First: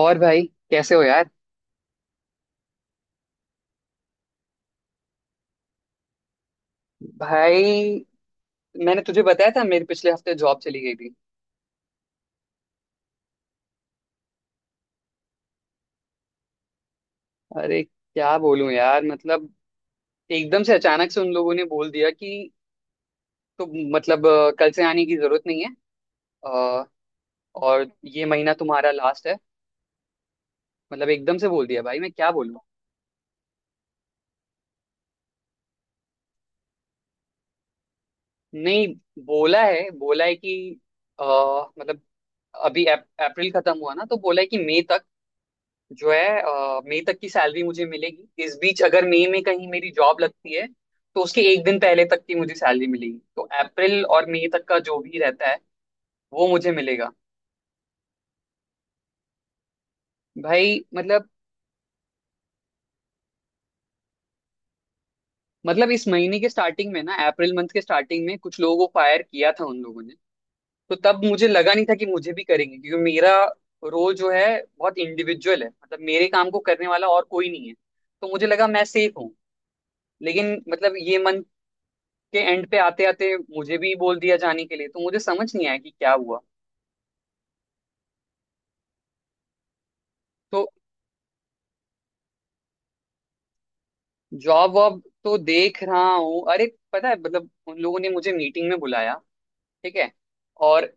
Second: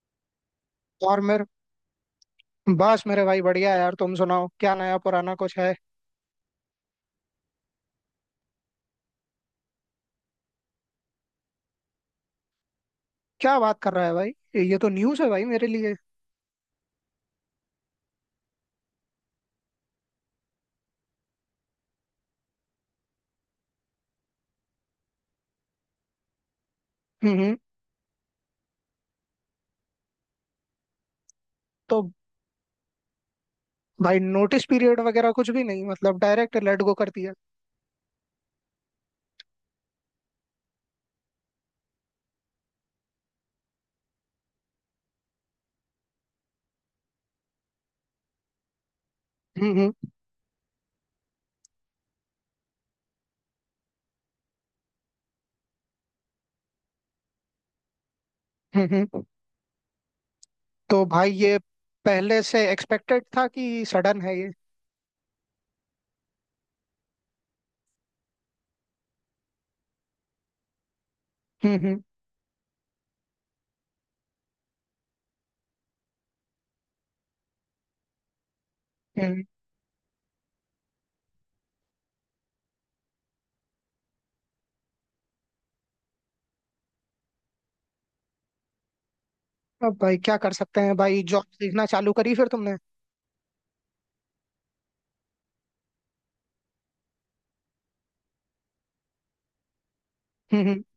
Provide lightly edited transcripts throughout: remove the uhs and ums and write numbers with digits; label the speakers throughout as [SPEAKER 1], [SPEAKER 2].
[SPEAKER 1] और भाई, कैसे हो
[SPEAKER 2] और
[SPEAKER 1] यार?
[SPEAKER 2] मेरे बस मेरे भाई बढ़िया है यार। तुम सुनाओ, क्या नया पुराना कुछ है?
[SPEAKER 1] भाई, मैंने तुझे बताया था, मेरे पिछले हफ्ते जॉब चली गई थी।
[SPEAKER 2] क्या बात कर रहा है भाई, ये तो न्यूज़ है भाई मेरे लिए।
[SPEAKER 1] अरे क्या बोलूं यार, मतलब एकदम से अचानक से उन लोगों ने बोल दिया कि तुम, मतलब कल से आने की जरूरत नहीं है। अ,
[SPEAKER 2] हम्म हम्म।
[SPEAKER 1] और ये महीना तुम्हारा लास्ट है। मतलब एकदम से बोल दिया भाई,
[SPEAKER 2] तो
[SPEAKER 1] मैं क्या बोलूं।
[SPEAKER 2] भाई नोटिस पीरियड वगैरह कुछ भी नहीं, मतलब डायरेक्ट लेट गो कर दिया?
[SPEAKER 1] नहीं, बोला है, बोला है कि अ, मतलब अभी अप्रैल खत्म हुआ ना, तो बोला है कि मई तक जो है मई तक की सैलरी मुझे मिलेगी। इस बीच अगर मई में कहीं
[SPEAKER 2] हम्म
[SPEAKER 1] मेरी
[SPEAKER 2] हम्म
[SPEAKER 1] जॉब लगती है, तो उसके एक दिन पहले तक की मुझे सैलरी मिलेगी, तो अप्रैल और मई तक का जो भी रहता है वो मुझे मिलेगा।
[SPEAKER 2] हम्म हम्म।
[SPEAKER 1] भाई
[SPEAKER 2] तो
[SPEAKER 1] मतलब,
[SPEAKER 2] भाई ये पहले से एक्सपेक्टेड था कि सडन है ये?
[SPEAKER 1] मतलब इस महीने के स्टार्टिंग में ना, अप्रैल मंथ के स्टार्टिंग में कुछ लोगों को फायर किया था उन लोगों ने। तो तब मुझे लगा
[SPEAKER 2] हम्म
[SPEAKER 1] नहीं था
[SPEAKER 2] हम्म
[SPEAKER 1] कि मुझे भी करेंगे, क्योंकि मेरा रोल जो है बहुत इंडिविजुअल है, मतलब मेरे काम को करने वाला और कोई नहीं है, तो मुझे लगा मैं सेफ हूँ।
[SPEAKER 2] हम्म।
[SPEAKER 1] लेकिन मतलब ये मंथ के एंड पे आते आते मुझे भी बोल दिया जाने के लिए, तो मुझे समझ नहीं आया कि क्या हुआ।
[SPEAKER 2] अब भाई क्या कर
[SPEAKER 1] तो
[SPEAKER 2] सकते हैं भाई, जॉब देखना चालू करी फिर तुमने?
[SPEAKER 1] जॉब वॉब तो देख रहा हूँ। अरे पता है, मतलब उन लोगों ने मुझे मीटिंग में बुलाया, ठीक है,
[SPEAKER 2] हम्म।
[SPEAKER 1] और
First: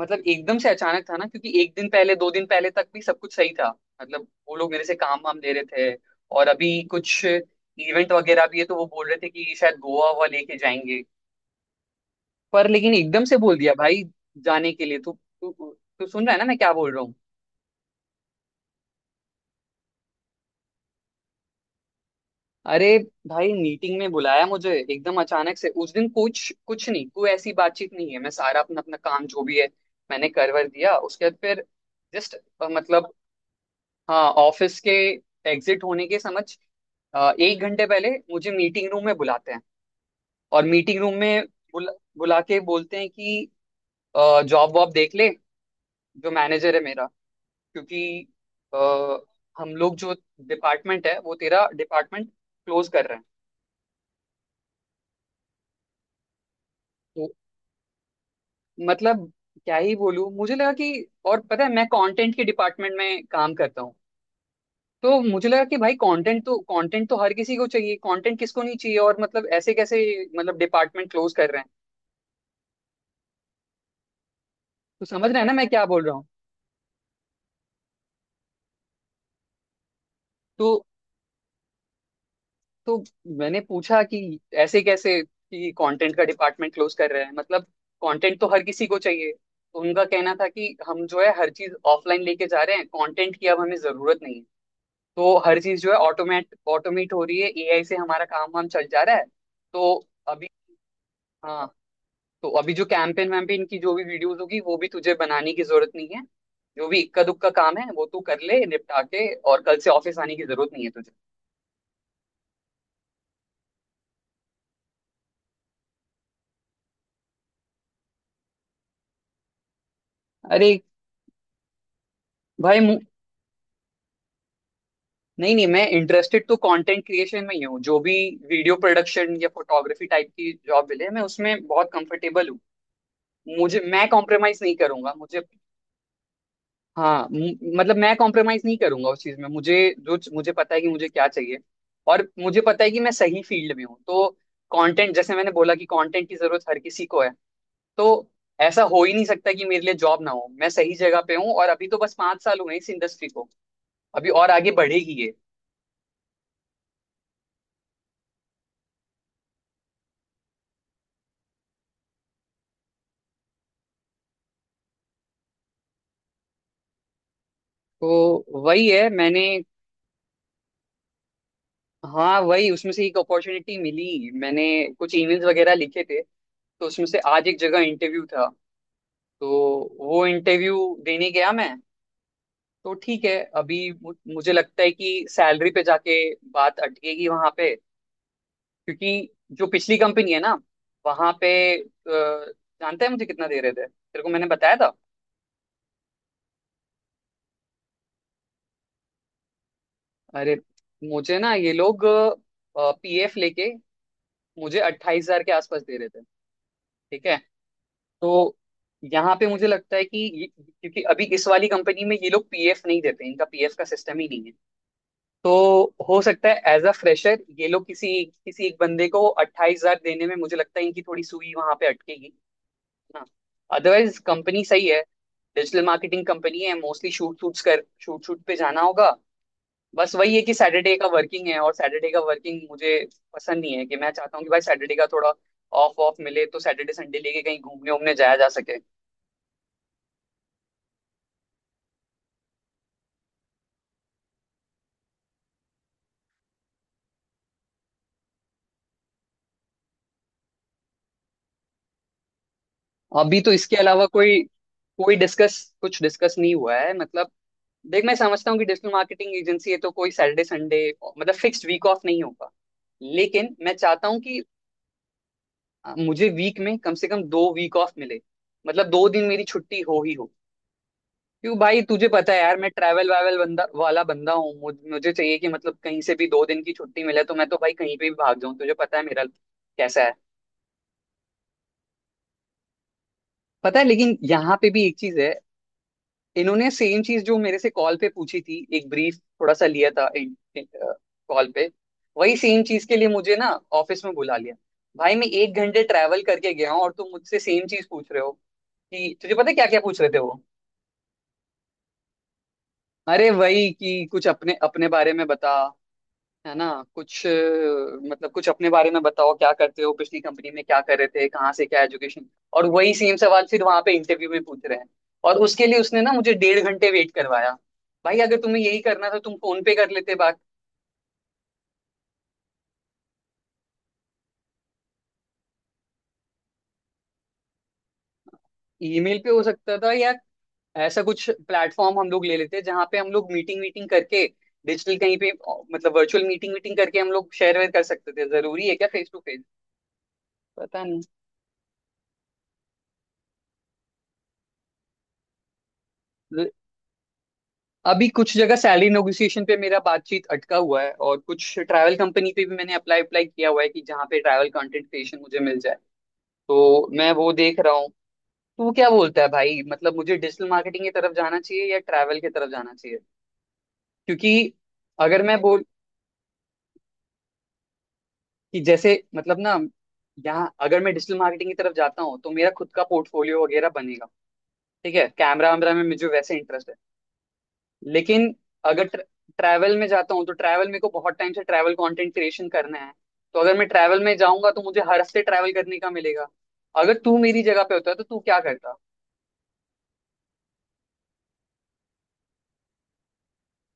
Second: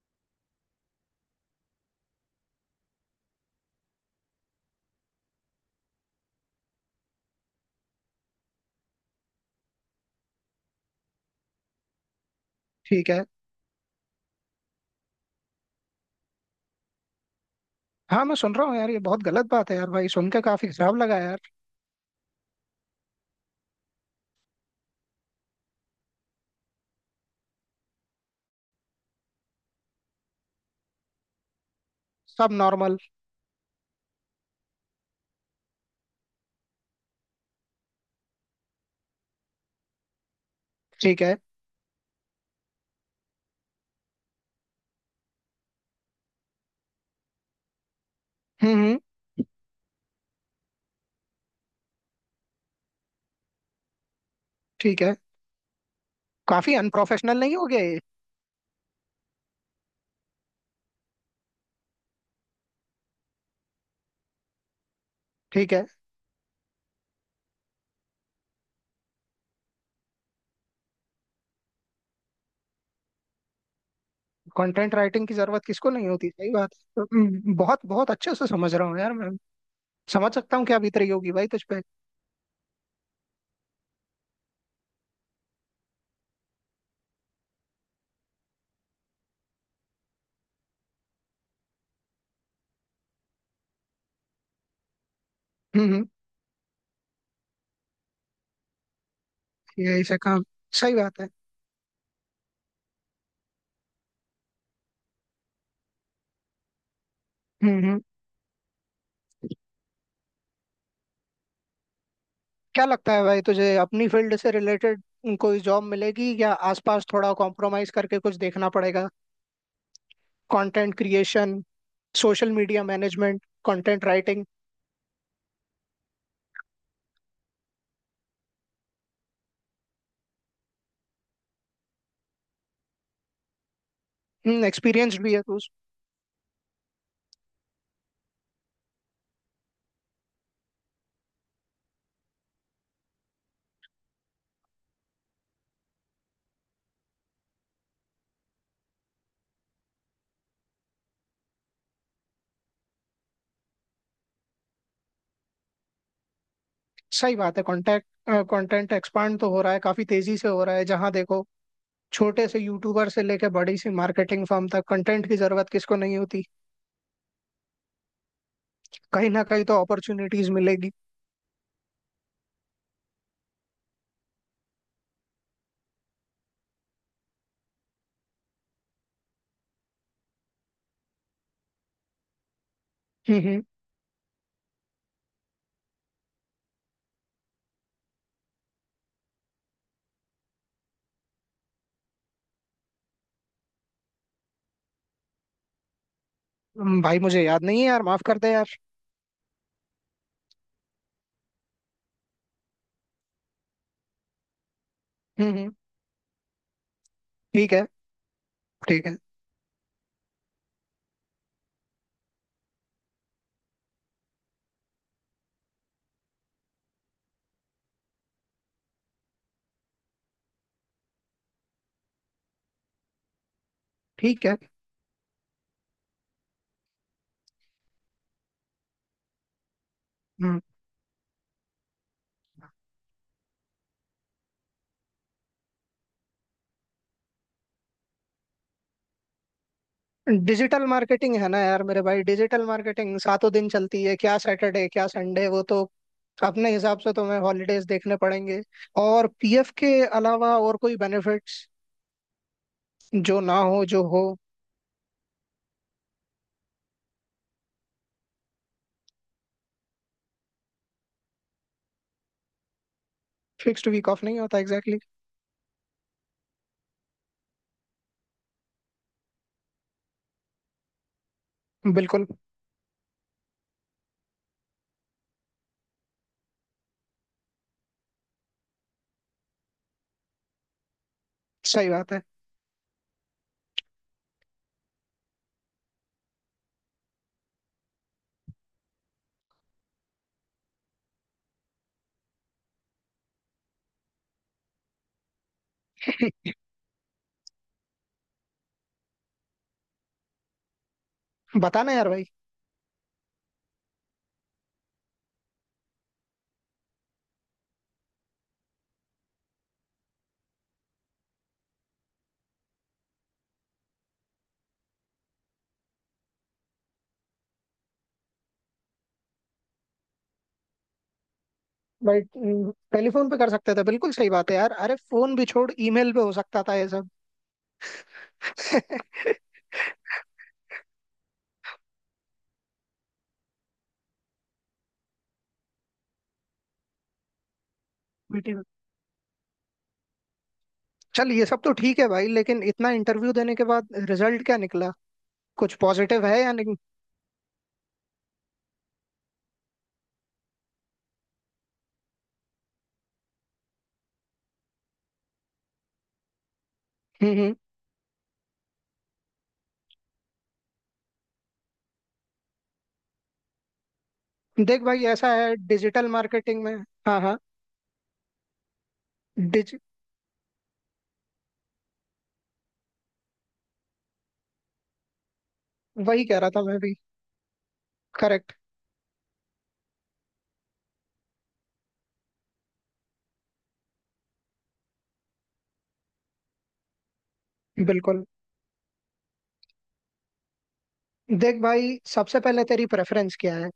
[SPEAKER 1] मतलब एकदम से अचानक था ना, क्योंकि एक दिन पहले, दो दिन पहले तक भी सब कुछ सही था। मतलब वो लोग मेरे से काम वाम ले रहे थे, और अभी कुछ इवेंट वगैरह भी है तो वो बोल रहे थे कि शायद गोवा हुआ लेके जाएंगे। पर लेकिन
[SPEAKER 2] ठीक
[SPEAKER 1] एकदम
[SPEAKER 2] है।
[SPEAKER 1] से बोल दिया भाई जाने के लिए। तू तू तू सुन रहा है ना मैं क्या बोल रहा हूँ?
[SPEAKER 2] हाँ मैं सुन रहा हूँ यार, ये बहुत गलत बात है यार भाई, सुन के काफी खराब लगा यार।
[SPEAKER 1] अरे भाई, मीटिंग में बुलाया मुझे एकदम अचानक से, उस दिन कुछ कुछ नहीं, कोई ऐसी बातचीत नहीं है, मैं सारा अपना अपना काम जो भी है मैंने करवर दिया, उसके बाद फिर जस्ट
[SPEAKER 2] सब नॉर्मल?
[SPEAKER 1] मतलब, हाँ ऑफिस के एग्जिट होने के समझ 1 घंटे पहले मुझे मीटिंग रूम में बुलाते हैं, और मीटिंग रूम
[SPEAKER 2] ठीक है।
[SPEAKER 1] में बुला, बुला के बोलते हैं कि जॉब वॉब देख ले, जो मैनेजर है मेरा, क्योंकि अ,
[SPEAKER 2] हम्म।
[SPEAKER 1] हम लोग जो डिपार्टमेंट है, वो तेरा डिपार्टमेंट क्लोज कर रहे
[SPEAKER 2] ठीक है। काफी
[SPEAKER 1] हैं।
[SPEAKER 2] अनप्रोफेशनल नहीं हो गया ये?
[SPEAKER 1] मतलब क्या ही बोलूं, मुझे लगा कि, और पता है मैं कंटेंट के डिपार्टमेंट में काम करता हूँ, तो मुझे लगा
[SPEAKER 2] ठीक
[SPEAKER 1] कि
[SPEAKER 2] है।
[SPEAKER 1] भाई कंटेंट तो, कंटेंट तो हर किसी को चाहिए, कंटेंट किसको नहीं चाहिए, और मतलब ऐसे कैसे मतलब डिपार्टमेंट क्लोज कर रहे हैं।
[SPEAKER 2] कंटेंट
[SPEAKER 1] तो
[SPEAKER 2] राइटिंग
[SPEAKER 1] समझ
[SPEAKER 2] की
[SPEAKER 1] रहे हैं ना
[SPEAKER 2] जरूरत
[SPEAKER 1] मैं क्या
[SPEAKER 2] किसको
[SPEAKER 1] बोल
[SPEAKER 2] नहीं
[SPEAKER 1] रहा हूँ?
[SPEAKER 2] होती, सही बात है। बहुत बहुत अच्छे से समझ रहा हूँ यार मैं, समझ सकता हूँ
[SPEAKER 1] तो
[SPEAKER 2] क्या बीत रही होगी भाई तुझ पे।
[SPEAKER 1] तो मैंने पूछा कि ऐसे कैसे कि कंटेंट का डिपार्टमेंट क्लोज कर रहे हैं, मतलब कंटेंट तो हर किसी को चाहिए। तो उनका कहना था कि हम जो है हर चीज ऑफलाइन लेके जा रहे हैं, कंटेंट की अब हमें जरूरत नहीं है, तो हर चीज जो
[SPEAKER 2] हम्म
[SPEAKER 1] है
[SPEAKER 2] हम्म,
[SPEAKER 1] ऑटोमेट ऑटोमेट हो रही है, एआई से हमारा काम वाम चल जा रहा है। तो
[SPEAKER 2] यही से काम।
[SPEAKER 1] अभी,
[SPEAKER 2] सही बात है।
[SPEAKER 1] हाँ, तो अभी जो कैंपेन वैम्पेन की जो भी वीडियोस होगी वो भी तुझे बनाने की जरूरत नहीं है, जो भी इक्का दुक्का काम
[SPEAKER 2] हम्म
[SPEAKER 1] है
[SPEAKER 2] हम्म।
[SPEAKER 1] वो तू कर ले निपटा के, और कल से ऑफिस आने की जरूरत नहीं है तुझे।
[SPEAKER 2] क्या लगता है भाई तुझे अपनी फील्ड से रिलेटेड कोई जॉब मिलेगी, या आसपास थोड़ा कॉम्प्रोमाइज करके कुछ देखना पड़ेगा?
[SPEAKER 1] अरे
[SPEAKER 2] कंटेंट क्रिएशन, सोशल
[SPEAKER 1] भाई
[SPEAKER 2] मीडिया मैनेजमेंट, कंटेंट राइटिंग।
[SPEAKER 1] नहीं नहीं, मैं इंटरेस्टेड तो कंटेंट क्रिएशन में ही हूँ, जो भी वीडियो प्रोडक्शन या फोटोग्राफी टाइप की जॉब मिले मैं उसमें बहुत कंफर्टेबल हूँ। मुझे मैं कॉम्प्रोमाइज नहीं करूंगा
[SPEAKER 2] एक्सपीरियंस भी
[SPEAKER 1] मुझे,
[SPEAKER 2] है तू।
[SPEAKER 1] हाँ मतलब मैं कॉम्प्रोमाइज नहीं करूंगा उस चीज में, मुझे जो, मुझे पता है कि मुझे क्या चाहिए, और मुझे पता है कि मैं सही फील्ड में हूँ। तो कंटेंट, जैसे मैंने बोला कि कंटेंट की जरूरत हर किसी को है, तो ऐसा हो ही नहीं सकता कि मेरे लिए जॉब ना हो, मैं सही जगह पे हूँ, और अभी तो बस 5 साल हुए हैं इस इंडस्ट्री को, अभी और आगे बढ़ेगी ये।
[SPEAKER 2] सही बात है। कॉन्टेक्ट कंटेंट एक्सपांड तो हो रहा है, काफी तेजी से हो रहा है, जहां देखो छोटे से यूट्यूबर से लेके बड़ी सी मार्केटिंग फर्म तक कंटेंट की जरूरत किसको नहीं होती।
[SPEAKER 1] तो वही है,
[SPEAKER 2] कहीं ना
[SPEAKER 1] मैंने,
[SPEAKER 2] कहीं तो अपॉर्चुनिटीज मिलेगी।
[SPEAKER 1] हाँ वही, उसमें से एक अपॉर्चुनिटी मिली, मैंने कुछ ईमेल्स वगैरह लिखे थे तो उसमें से आज एक जगह इंटरव्यू था, तो वो इंटरव्यू देने गया मैं। तो ठीक है,
[SPEAKER 2] हम्म
[SPEAKER 1] अभी मुझे लगता है कि सैलरी पे जाके बात अटकेगी वहां पे, क्योंकि जो पिछली कंपनी है ना, वहां पे अ, जानते हैं मुझे कितना दे रहे थे, तेरे को मैंने बताया था।
[SPEAKER 2] हम्म, भाई मुझे याद नहीं है यार, माफ कर दे यार।
[SPEAKER 1] अरे, मुझे ना ये लोग पीएफ लेके मुझे 28,000 के
[SPEAKER 2] हम्म।
[SPEAKER 1] आसपास दे रहे थे, ठीक है।
[SPEAKER 2] ठीक है।
[SPEAKER 1] तो
[SPEAKER 2] ठीक है।
[SPEAKER 1] यहाँ पे मुझे लगता है कि ये, क्योंकि अभी इस वाली कंपनी में ये लोग पीएफ नहीं देते, इनका पीएफ का सिस्टम ही नहीं, तो हो सकता है एज अ फ्रेशर ये लोग किसी किसी एक बंदे को 28,000 देने में, मुझे लगता है इनकी थोड़ी सुई वहां पे अटकेगी ना। अदरवाइज
[SPEAKER 2] ठीक है।
[SPEAKER 1] कंपनी सही है, डिजिटल मार्केटिंग कंपनी है, मोस्टली शूट शूट पे जाना होगा। बस वही है कि
[SPEAKER 2] हम्म।
[SPEAKER 1] सैटरडे का वर्किंग है, और सैटरडे का वर्किंग मुझे पसंद नहीं है, कि मैं चाहता हूँ कि भाई सैटरडे का थोड़ा ऑफ ऑफ मिले, तो सैटरडे संडे लेके कहीं घूमने उमने जाया जा सके।
[SPEAKER 2] डिजिटल मार्केटिंग है ना यार मेरे भाई, डिजिटल मार्केटिंग सातों दिन चलती है, क्या सैटरडे क्या संडे। वो तो अपने हिसाब से तुम्हें हॉलीडेज देखने पड़ेंगे। और पीएफ के अलावा और कोई बेनिफिट्स जो
[SPEAKER 1] अभी तो
[SPEAKER 2] ना
[SPEAKER 1] इसके
[SPEAKER 2] हो, जो
[SPEAKER 1] अलावा
[SPEAKER 2] हो?
[SPEAKER 1] कोई, कोई डिस्कस, कुछ डिस्कस नहीं हुआ है, मतलब देख मैं समझता हूँ कि डिजिटल मार्केटिंग एजेंसी है, तो कोई सैटरडे संडे मतलब फिक्स्ड वीक ऑफ नहीं होगा, लेकिन मैं
[SPEAKER 2] फिक्स्ड
[SPEAKER 1] चाहता
[SPEAKER 2] वीक
[SPEAKER 1] हूँ
[SPEAKER 2] ऑफ नहीं
[SPEAKER 1] कि
[SPEAKER 2] होता, एग्जैक्टली।
[SPEAKER 1] मुझे वीक में कम से कम 2 वीक ऑफ मिले, मतलब 2 दिन मेरी छुट्टी हो ही हो। क्योंकि भाई
[SPEAKER 2] Exactly.
[SPEAKER 1] तुझे
[SPEAKER 2] बिल्कुल
[SPEAKER 1] पता है यार, मैं ट्रैवल वावल बंदा हूँ, मुझे चाहिए कि मतलब कहीं से भी 2 दिन की छुट्टी मिले तो मैं तो भाई कहीं पे भी भाग जाऊँ, तुझे पता है मेरा कैसा है।
[SPEAKER 2] सही बात है।
[SPEAKER 1] पता है, लेकिन यहाँ पे भी एक चीज है, इन्होंने सेम चीज जो मेरे से कॉल पे पूछी थी एक ब्रीफ थोड़ा सा लिया था कॉल पे, वही सेम चीज के लिए मुझे ना ऑफिस में बुला लिया। भाई मैं 1 घंटे ट्रैवल करके गया हूँ और तुम मुझसे सेम चीज पूछ रहे हो, कि तुझे पता है क्या क्या पूछ रहे थे वो?
[SPEAKER 2] बताना यार भाई।
[SPEAKER 1] अरे वही कि कुछ अपने अपने बारे में बता, है ना, कुछ मतलब कुछ अपने बारे में बताओ, क्या करते हो, पिछली कंपनी में क्या कर रहे थे, कहाँ से क्या एजुकेशन, और वही सेम सवाल फिर वहां पे इंटरव्यू में पूछ रहे हैं, और उसके लिए उसने ना मुझे डेढ़ घंटे वेट करवाया। भाई अगर तुम्हें यही करना था तुम फोन पे कर लेते बात,
[SPEAKER 2] बट टेलीफोन पे कर सकते थे, बिल्कुल सही बात है यार, अरे फोन भी छोड़, ईमेल पे हो सकता था ये सब।
[SPEAKER 1] ईमेल पे हो सकता था या ऐसा कुछ प्लेटफॉर्म हम लोग ले लेते जहाँ पे हम लोग मीटिंग वीटिंग करके, डिजिटल कहीं पे मतलब वर्चुअल मीटिंग वीटिंग करके हम लोग शेयर वेयर कर सकते थे,
[SPEAKER 2] मीटिंग।
[SPEAKER 1] जरूरी है क्या फेस टू फेस? पता नहीं।
[SPEAKER 2] चल ये सब तो ठीक है भाई, लेकिन इतना इंटरव्यू देने के बाद रिजल्ट क्या निकला, कुछ पॉजिटिव है या नहीं?
[SPEAKER 1] अभी कुछ जगह सैलरी नेगोशिएशन पे मेरा बातचीत अटका हुआ है, और कुछ ट्रैवल कंपनी पे भी मैंने अप्लाई अप्लाई किया हुआ है कि जहाँ पे ट्रैवल कंटेंट क्रिएशन मुझे मिल जाए, तो मैं वो
[SPEAKER 2] हम्म हम्म।
[SPEAKER 1] देख रहा हूँ। तू क्या बोलता है भाई, मतलब मुझे डिजिटल मार्केटिंग की तरफ जाना चाहिए या ट्रैवल की तरफ जाना चाहिए? क्योंकि
[SPEAKER 2] देख भाई
[SPEAKER 1] अगर
[SPEAKER 2] ऐसा
[SPEAKER 1] मैं
[SPEAKER 2] है
[SPEAKER 1] बोल
[SPEAKER 2] डिजिटल मार्केटिंग में। हाँ हाँ।
[SPEAKER 1] कि जैसे मतलब ना,
[SPEAKER 2] डिज
[SPEAKER 1] यहाँ अगर मैं डिजिटल मार्केटिंग की तरफ जाता हूँ तो मेरा खुद का पोर्टफोलियो वगैरह बनेगा, ठीक है, कैमरा वैमरा में मुझे
[SPEAKER 2] वही
[SPEAKER 1] वैसे
[SPEAKER 2] कह रहा था
[SPEAKER 1] इंटरेस्ट,
[SPEAKER 2] मैं भी।
[SPEAKER 1] लेकिन
[SPEAKER 2] करेक्ट।
[SPEAKER 1] अगर ट्रैवल में जाता हूँ तो ट्रैवल, मेरे को बहुत टाइम से ट्रैवल कंटेंट क्रिएशन करना है, तो अगर मैं ट्रैवल में जाऊंगा तो मुझे हर हफ्ते ट्रैवल करने का मिलेगा। अगर तू मेरी जगह पे होता तो तू
[SPEAKER 2] बिल्कुल।
[SPEAKER 1] क्या करता?
[SPEAKER 2] देख भाई, सबसे पहले तेरी प्रेफरेंस क्या है।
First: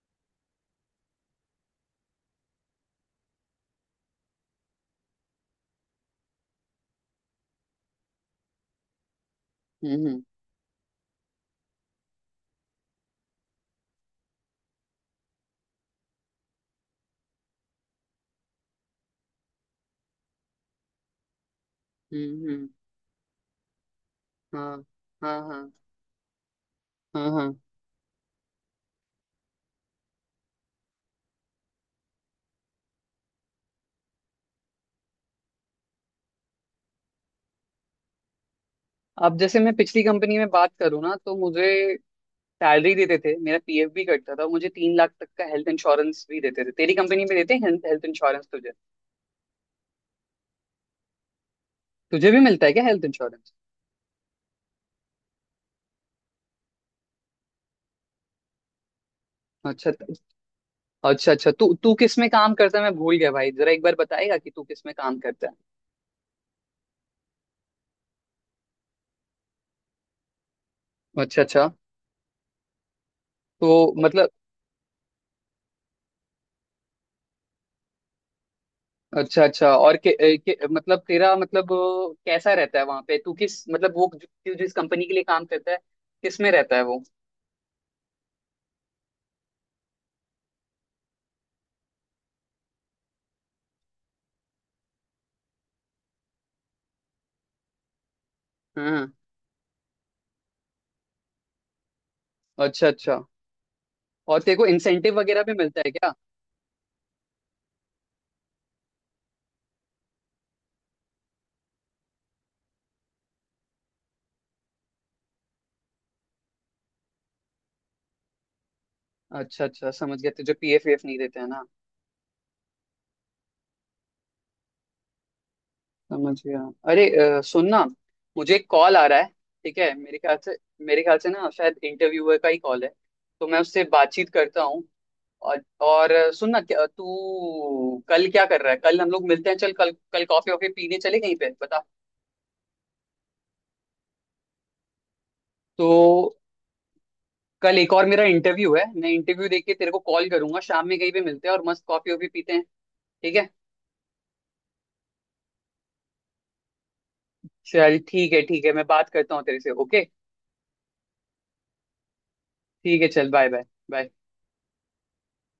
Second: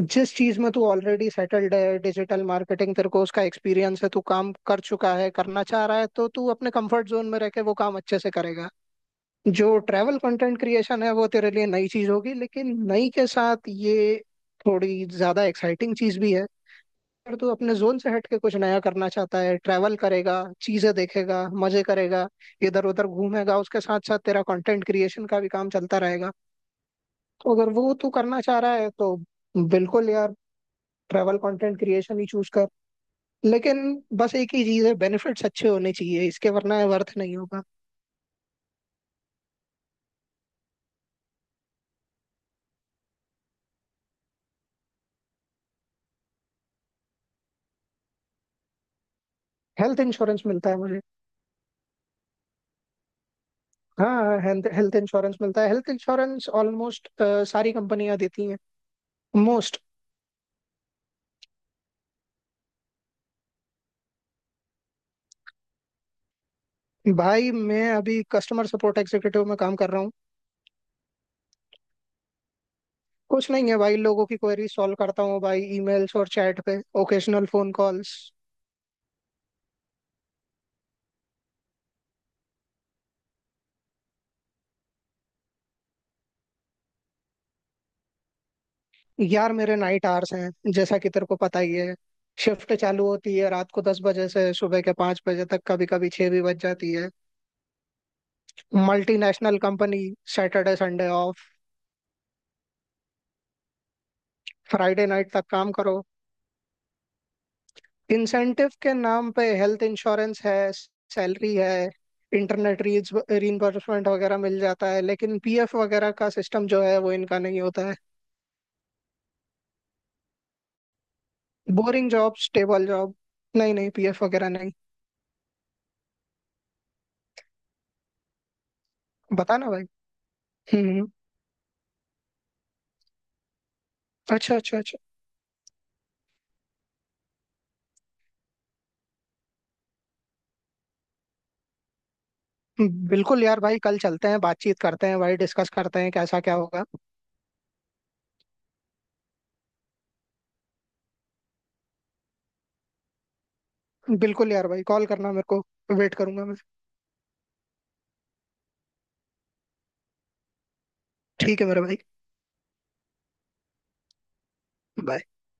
[SPEAKER 2] जिस चीज में तू ऑलरेडी सेटल्ड है, डिजिटल मार्केटिंग, तेरे को उसका एक्सपीरियंस है, तू काम कर चुका है, करना चाह रहा है, तो तू अपने कंफर्ट जोन में रह के वो काम अच्छे से करेगा। जो ट्रैवल
[SPEAKER 1] हम्म।
[SPEAKER 2] कंटेंट क्रिएशन है वो तेरे लिए नई चीज होगी, लेकिन नई के साथ ये थोड़ी ज्यादा एक्साइटिंग चीज भी है। अगर तू अपने जोन से हट के कुछ नया करना चाहता है, ट्रैवल करेगा, चीजें देखेगा, मजे करेगा,
[SPEAKER 1] हम्म।
[SPEAKER 2] इधर उधर घूमेगा, उसके साथ साथ तेरा
[SPEAKER 1] हाँ।
[SPEAKER 2] कंटेंट क्रिएशन
[SPEAKER 1] हाँ।
[SPEAKER 2] का भी
[SPEAKER 1] हाँ।
[SPEAKER 2] काम चलता रहेगा।
[SPEAKER 1] हाँ।
[SPEAKER 2] तो
[SPEAKER 1] हाँ।
[SPEAKER 2] अगर वो तू करना चाह रहा है तो बिल्कुल यार, ट्रैवल कंटेंट क्रिएशन ही चूज कर। लेकिन बस एक ही चीज है, बेनिफिट्स अच्छे होने चाहिए इसके, वरना वर्थ नहीं होगा।
[SPEAKER 1] अब जैसे मैं पिछली कंपनी में बात करूँ ना, तो मुझे सैलरी देते थे, मेरा पीएफ भी कटता था, मुझे 3 लाख तक का हेल्थ इंश्योरेंस भी देते थे। तेरी कंपनी में देते हैं हेल्थ इंश्योरेंस तुझे?
[SPEAKER 2] हेल्थ इंश्योरेंस मिलता है मुझे।
[SPEAKER 1] तुझे भी मिलता है क्या हेल्थ इंश्योरेंस?
[SPEAKER 2] हाँ, हेल्थ इंश्योरेंस मिलता है, हेल्थ इंश्योरेंस ऑलमोस्ट सारी कंपनियां देती हैं, मोस्ट।
[SPEAKER 1] अच्छा, अच्छा अच्छा। तू तू किस में काम करता है? मैं भूल गया भाई, जरा एक बार बताएगा कि तू किस में काम करता है?
[SPEAKER 2] भाई मैं अभी कस्टमर सपोर्ट एग्जीक्यूटिव में काम कर रहा हूँ।
[SPEAKER 1] अच्छा अच्छा।
[SPEAKER 2] कुछ
[SPEAKER 1] तो
[SPEAKER 2] नहीं है भाई, लोगों
[SPEAKER 1] मतलब
[SPEAKER 2] की क्वेरी सॉल्व करता हूँ भाई, ईमेल्स और चैट पे, ओकेशनल फोन कॉल्स।
[SPEAKER 1] अच्छा अच्छा, और के, ए, के, मतलब तेरा मतलब कैसा रहता है वहां पे? तू किस मतलब वो जो, तू जिस कंपनी के लिए काम करता है किस में रहता है वो?
[SPEAKER 2] यार मेरे नाइट आवर्स हैं, जैसा कि तेरे को पता ही है। शिफ्ट चालू होती है रात को 10 बजे से सुबह के 5 बजे तक, कभी कभी 6 भी बज जाती है।
[SPEAKER 1] हम्म।
[SPEAKER 2] Multinational company. Saturday Sunday off.
[SPEAKER 1] अच्छा अच्छा, और तेरे को
[SPEAKER 2] फ्राइडे
[SPEAKER 1] इंसेंटिव
[SPEAKER 2] नाइट
[SPEAKER 1] वगैरह
[SPEAKER 2] तक
[SPEAKER 1] भी
[SPEAKER 2] काम
[SPEAKER 1] मिलता है
[SPEAKER 2] करो।
[SPEAKER 1] क्या?
[SPEAKER 2] इंसेंटिव के नाम पे हेल्थ इंश्योरेंस है, सैलरी है, इंटरनेट रीज रीइंबर्समेंट वगैरह मिल जाता है, लेकिन पीएफ वगैरह का सिस्टम जो है वो इनका नहीं होता है।
[SPEAKER 1] अच्छा अच्छा समझ गया, तुझे पीएफ वीएफ नहीं देते हैं ना?
[SPEAKER 2] Boring job, stable job. नहीं नहीं, पीएफ वगैरह नहीं।
[SPEAKER 1] समझ गया। अरे सुन ना, मुझे एक कॉल आ रहा है,
[SPEAKER 2] बताना
[SPEAKER 1] ठीक
[SPEAKER 2] भाई।
[SPEAKER 1] है। मेरे ख्याल से, मेरे
[SPEAKER 2] हम्म।
[SPEAKER 1] ख्याल से ना शायद इंटरव्यूअर का ही कॉल है, तो मैं उससे बातचीत
[SPEAKER 2] अच्छा
[SPEAKER 1] करता
[SPEAKER 2] अच्छा।
[SPEAKER 1] हूँ। और सुन ना, क्या तू कल क्या कर रहा है? कल हम लोग मिलते हैं, चल कल कल कॉफी वॉफी पीने चले कहीं पे, बता।
[SPEAKER 2] बिल्कुल यार भाई, कल चलते हैं, बातचीत करते हैं भाई, डिस्कस
[SPEAKER 1] तो
[SPEAKER 2] करते हैं कैसा क्या होगा।
[SPEAKER 1] कल एक और मेरा इंटरव्यू है, मैं इंटरव्यू देके तेरे को कॉल करूंगा, शाम में कहीं पे मिलते हैं और मस्त कॉफी वॉफी पीते हैं, ठीक है?
[SPEAKER 2] बिल्कुल यार भाई, कॉल करना मेरे को, वेट करूंगा मैं।
[SPEAKER 1] चल ठीक है, ठीक है, मैं बात करता हूँ तेरे से, ओके।
[SPEAKER 2] ठीक है मेरे भाई।
[SPEAKER 1] ठीक है, चल बाय बाय। बाय।
[SPEAKER 2] Bye.